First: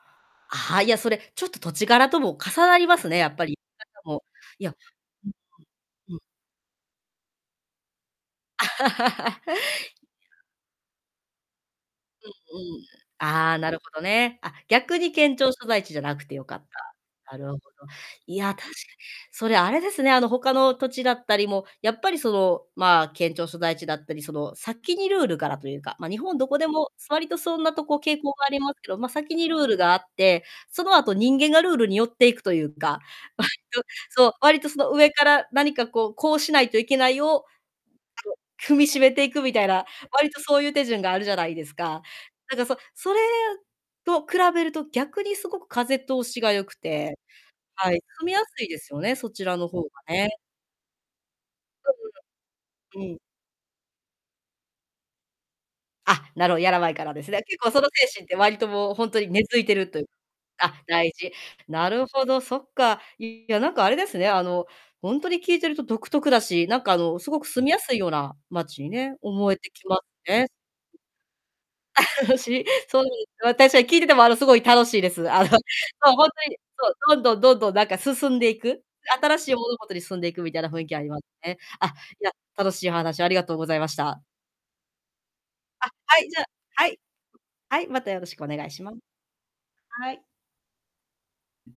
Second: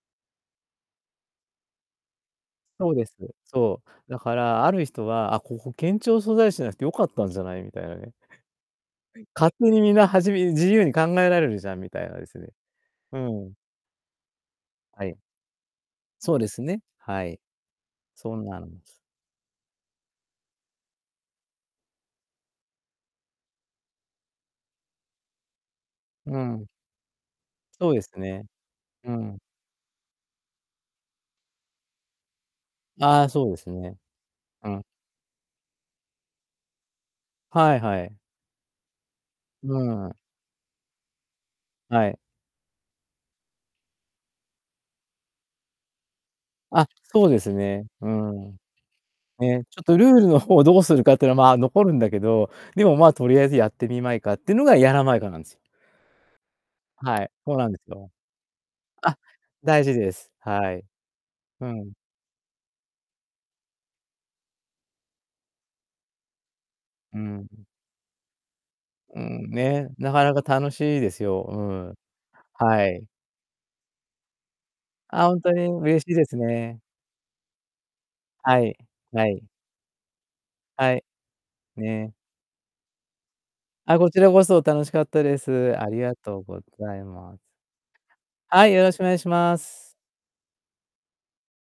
あは、いや、それちょっと土地柄とも重なりそうまですす、ね、やっぱり。そなんか、う、だもう、かいらあや。る人うんは、「あ、ここ、県うん。う庁ん。所在地じゃなくてよかったんじゃない？」みたいなね、あい 勝手にみんな、はじめ自由に考えられるじゃん、みたいなですね。うんうん。うん。ああ、なるほどね。あ、逆はに、い。県庁所在地じゃなくそてう良でかっすね、はた、ない。るほど。そいうや、な確かんに、す。それ、あれですね、あの、他の土地だったりもやっぱり、その、まあ、県庁所在地だったり、その、先にルールからというか、ま、日本うどこん。でも、わりとそんなとそうこです傾向ね、がありますけど、ま、う先ん。にルールがあって、その後人間がルールに寄っていくとゆうか、ああ、わそりうですね。とそう、わりとうそん。の、上から何かこう、こうしないといけないをあの、はいはい。踏みしめていくみたいな、うわん。りとそうゆう手順があるじゃないですか。はい。なんかそ、それと比べると逆にすごく風通しが良くあ、てそうですね、はい、う住みやん。すいですよね、そちらね、のちょ方っがとルールね。の方をどうするかってのは、まあ、残るんだけど、でも、うんうんまうん。あ、うん。とりあえずやってみまいかってのが、やらまいかなんす。あ、なるほど、やらまいか、なんはでい、すね。そう結なん構、でそのすわ。精神ってわりともう、ほんあ、とに根付いて大る事というです。はあ、い。大事。うなん。るほど、そっか。いや、なんかあれですね、あの、ほんとに、聞いてると独特だし、なんか、あうーの、すごくん。住みやすいような町にね、うん、思えてきね、ますなかなかね。楽しいですよ、うん。しい、はそうい。なんです、私は、聞いてても、あの、すごい楽しいであ、す。ほあんの、とそうに？嬉しいでほんすとに、ね。そう、どんどん、どんどん、なんか進んではいい。く。は新しい。い物事に進んでいくみたいな雰囲は気あい。りますね。あ、ね。いや、楽しいお話ありがとうございましあ、こちた。らこそ、楽しかったです。あ、ありがはい、とじうゃ、ごはざい。います。はい、またよろしくお願はいい、しよろましくお願いします。はい。